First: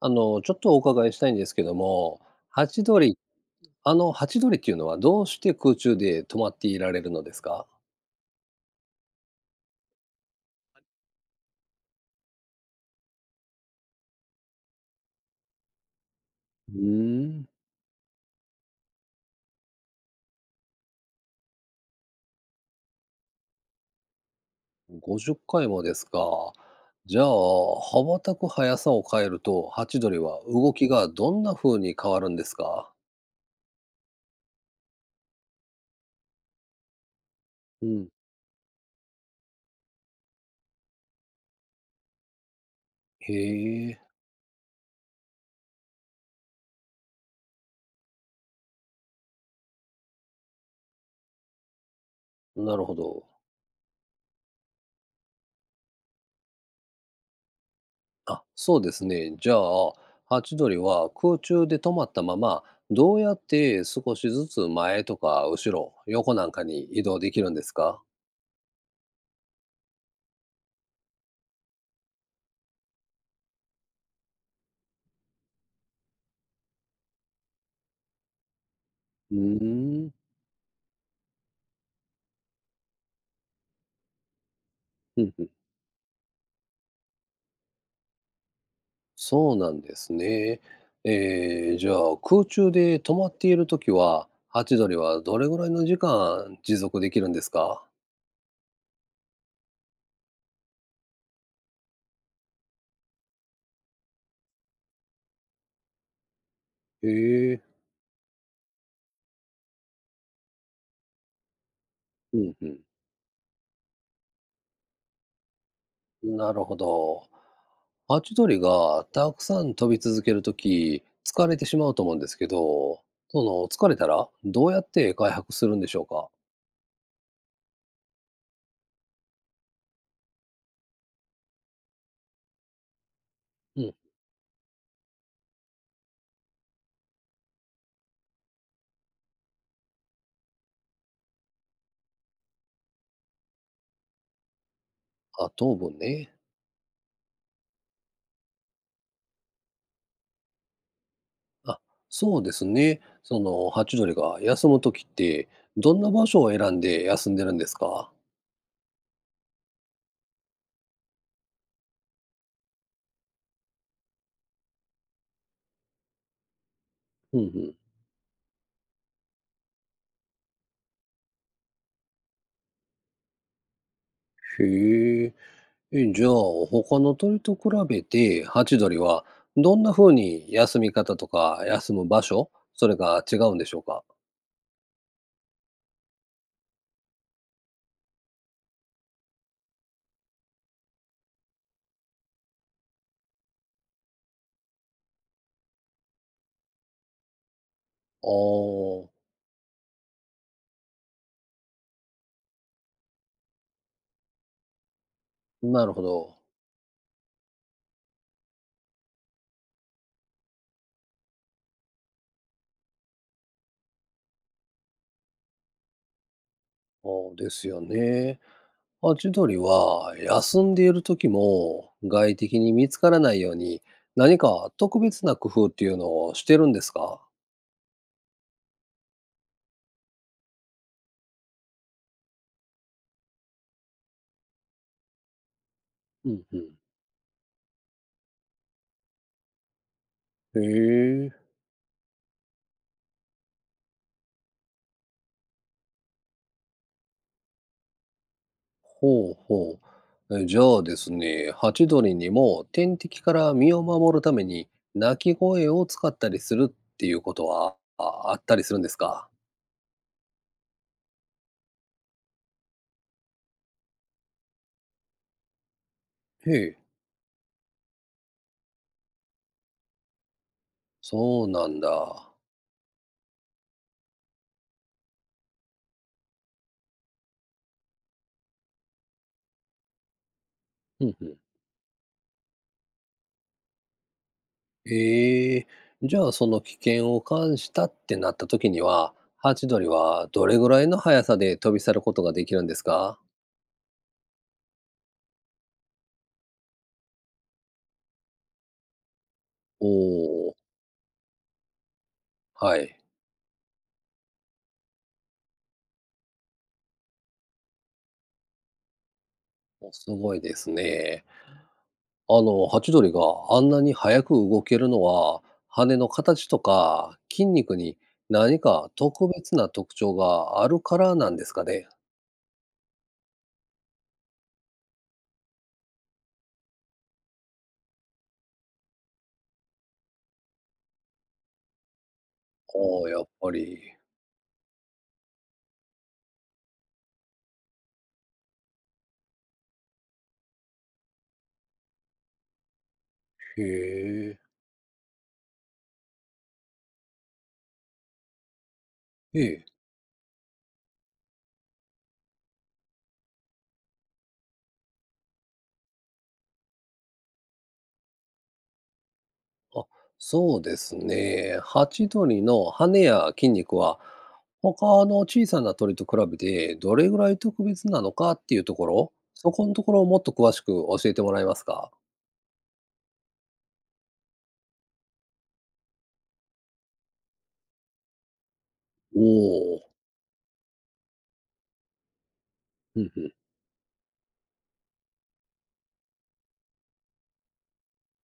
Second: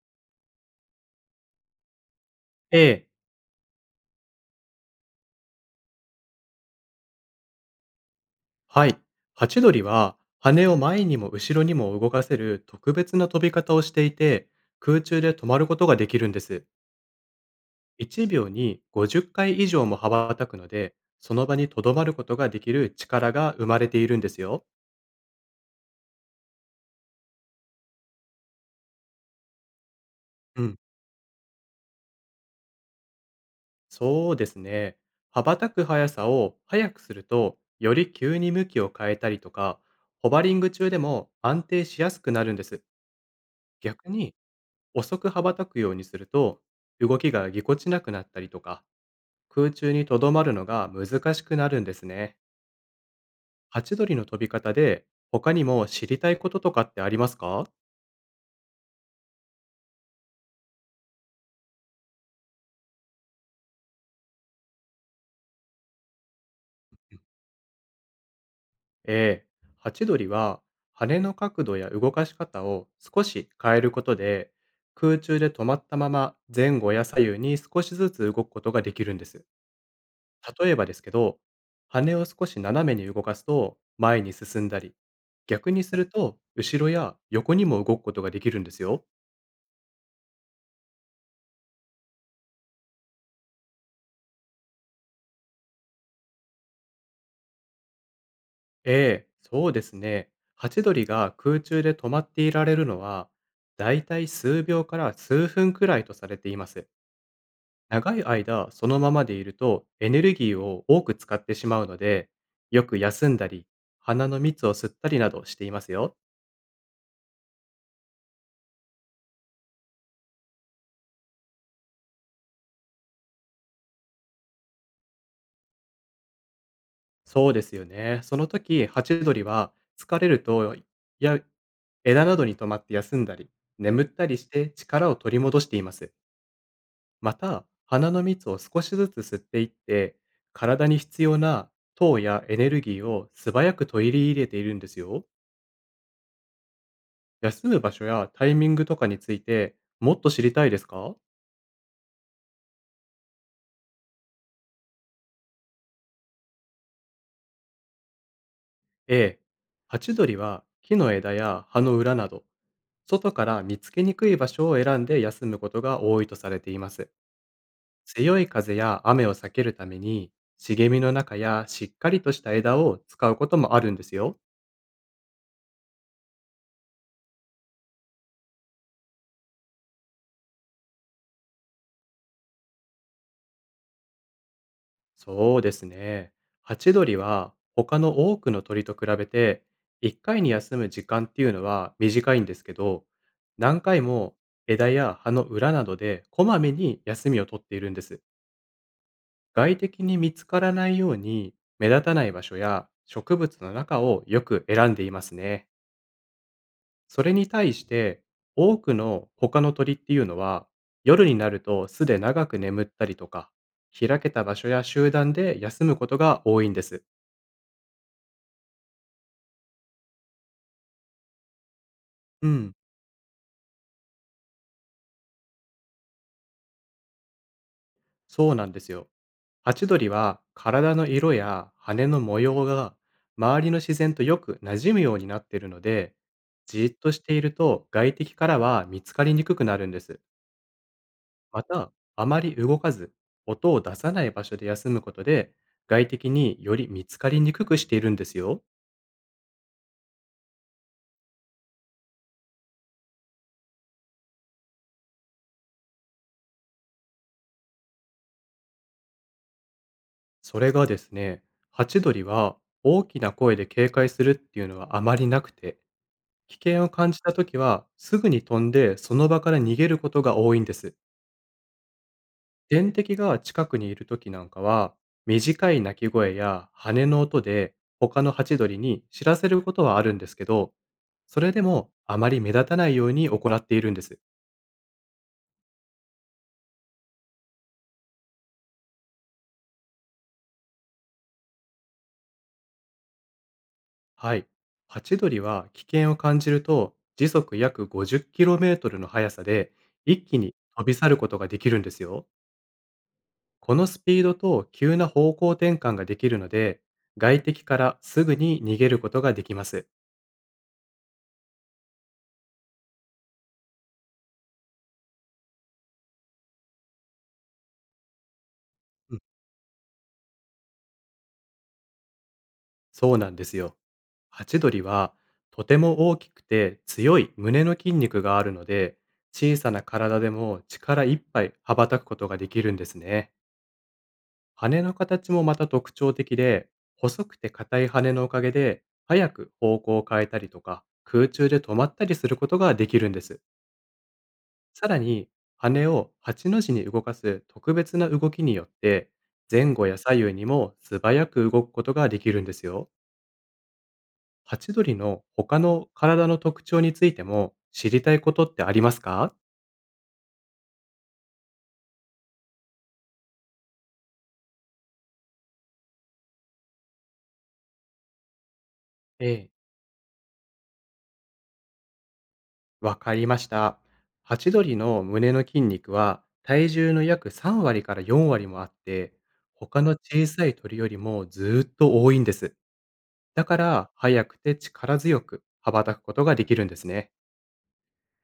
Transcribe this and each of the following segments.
ちょっとお伺いしたいんですけども、ハえチドえ、リ。ハチドリっていうのはどうして空中で止まっていられるのですか？はい。ハチドリは羽を前にも後ろにも動かせる特別な飛び方をしていて、空中で止まることができるんです。うーん、1秒に50回以上も羽ばたくので、その場に留まることができる力が生まれているんですよ。50回もですか。じゃあ、羽ばたく速さを変えると、ハチドリはう動ん。きがどんな風に変わるんですか？そうですね。羽ばたく速さを速くすると、うよん。り急に向きを変えたりとか、ホバリング中でも安定しやすくなるんです。へえ。逆に遅く羽ばたくようにすると、動きがぎこちなくなったりとか、空中にとどまるのが難しくなるんですね。なるほど。ハチドリの飛び方で、他にも知りたいこととかってありますか？あ、そうですね。じゃあ、ハチドリは空中で止まったまま、どうやって少しずつ前とか後ろ、横なんかに移動できるんですか？ええ。ハチドリは、羽の角度や動かし方を少し変えることで、空中で止まったまま前後や左右に少しずつ動くことができるんでうす。ーん。例えばですけど、羽を少し斜めに動かすと前に進んだり、うんうん。逆にすると後ろや横にも動くことができるんですよ。そうなんですね。えーじゃあ、空中で止まっているときは、ハチドリはどれぐらいの時間持続できるんですか？ええ、そうですね。ハチドリが空中で止まっていられるのは、だいたい数秒から数分くらいとされています。へえ。長い間そのままでいるとエネルギーを多く使ってしまうので、うんうよく休んだり、鼻の蜜を吸ったりなどしていますよ。ん。なるほど。ハチドリがたくさん飛び続けるとき疲れてしまうと思うんですけど、その、疲れたらどうやって回復するんでしょうか？そうですよね。その時、ハチドリは疲れると、や、枝などに止まって休んだり、うん。眠ったりして力を取り戻しています。また、花の蜜を少しずつ吸っていって、体に必要な糖やエネルギーを素早く取り入れているんですよ。あ、糖分ね。休む場所やタイミングとかについてもっと知りたいですか？あ、そうですね。その、ハチドリが休む時って、どんな場所を選んで休んでるんですか？ええ。ハチドリは木の枝や葉の裏など、外から見つけにくい場所を選んで休むことが多いとされています。うんうん。強い風や雨を避けるために、茂みの中やしっかりとした枝を使うこともあるんですよ。へえ。え、じゃあ、他の鳥と比べて、ハチドリはどんな風に休み方とか休む場所、それが違うんでしょうか？そうですね。ハチドリは他の多くの鳥と比べて、1回に休む時間っていうのは短いんですけど、何回も枝や葉の裏などでこまめに休みをとっているんです。ああ、外敵に見つからないように目立たない場所や植物の中をよく選んでいますね。なるほど。それに対して、多くの他の鳥っていうのは、夜になると巣で長く眠ったりとか、開けた場所や集団で休むことが多いんです。お、ですよね。ハチドリは休んでいる時も、外う敵にん、見つからないように、何か特別な工夫っていうのをしてるんですか？そうなんですよ。ハチドリは体の色や羽の模様が周りの自然とよく馴染むようになっているので、うんうん。じーっとしていると外敵からは見つかりにくくなるんです。へえ。また、あまり動かず、音を出さない場所で休むことで、外敵により見つかりにくくしているんですよ。ほうほう。えじゃあですね、ハチドリにも天敵から身を守るために鳴き声を使ったりするっていうことはああったりするんですか？それがですね、ハチドリは大きな声で警戒するっていうのはあまりなくて、へ危え、険を感じたときはすぐに飛んでその場から逃げることが多いんです。そうなんだ。天敵が近くにいるときなんかは、短い鳴き声や羽の音で他のハチドリに知らせることはあるんですけど、うんうん。それでもあまり目立たないように行っているんです。へえ。じゃあその危険を感したってなった時には、ハチドリはどれぐらいの速さで飛び去ることができるんですか？はい。ハチドリは危険を感じると時速約 50km の速さでお一気おにー、飛び去ることができるんですよ。はい。このスピードと急な方向転換ができるので、外敵からすぐに逃げることができます。おすごいですね。あの、ハチドリがあんなに早く動けるのは、羽の形とか筋肉に何かうん、特別な特徴があるからなんですかね。そうなんですよ。ハチドリはとても大きくて強い胸の筋肉があるので、小さな体でも力いっぱい羽ばたくことができるんですああ、やっね。ぱり。羽の形もまた特徴的で、細くて硬い羽のおかげで、早く方向を変えたりとか、空中で止まったりすることができるんです。へえ。さらに、羽を8の字に動かす特別な動きによって、え前え。後や左右にも素早く動くことができるんですよ。ハチドリの他の体の特徴についても知りたいことってありますか？あ、そうですね。ハチドリの羽や筋肉は、他の小さな鳥と比べてどれぐらい特別なのかっていうところ、ええ、そこのところをもっと詳しく教えてもらえますか。わかりました。ハチドリの胸の筋肉は体重の約3割から4割もあって、おお他ー。の小さい鳥よりもずーっと多いんです。うんうん。だから速くて力強く羽ばたくことができるんですね。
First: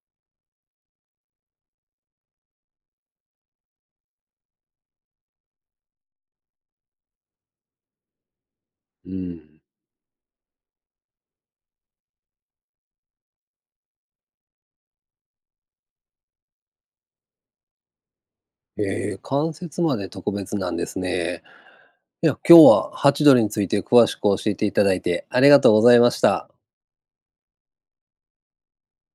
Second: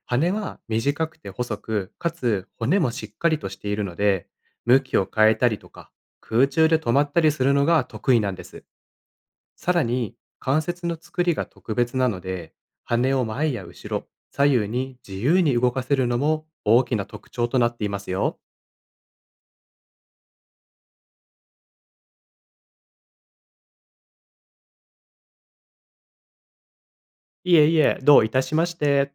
羽は短くて細く、かつ骨もしっかりとしているので、向きを変えたりとか、空中で止まったりするのが得意なんです。うん。さらに関節の作りが特別なので、羽を前や後ろ、左右に自由に動かせるのも大きな特徴となっていますよ。えー関節まで特別なんですね。いや、今日はハチドリについて詳しく教えていただいてありがとうございました。いえいえ、どういたしまして。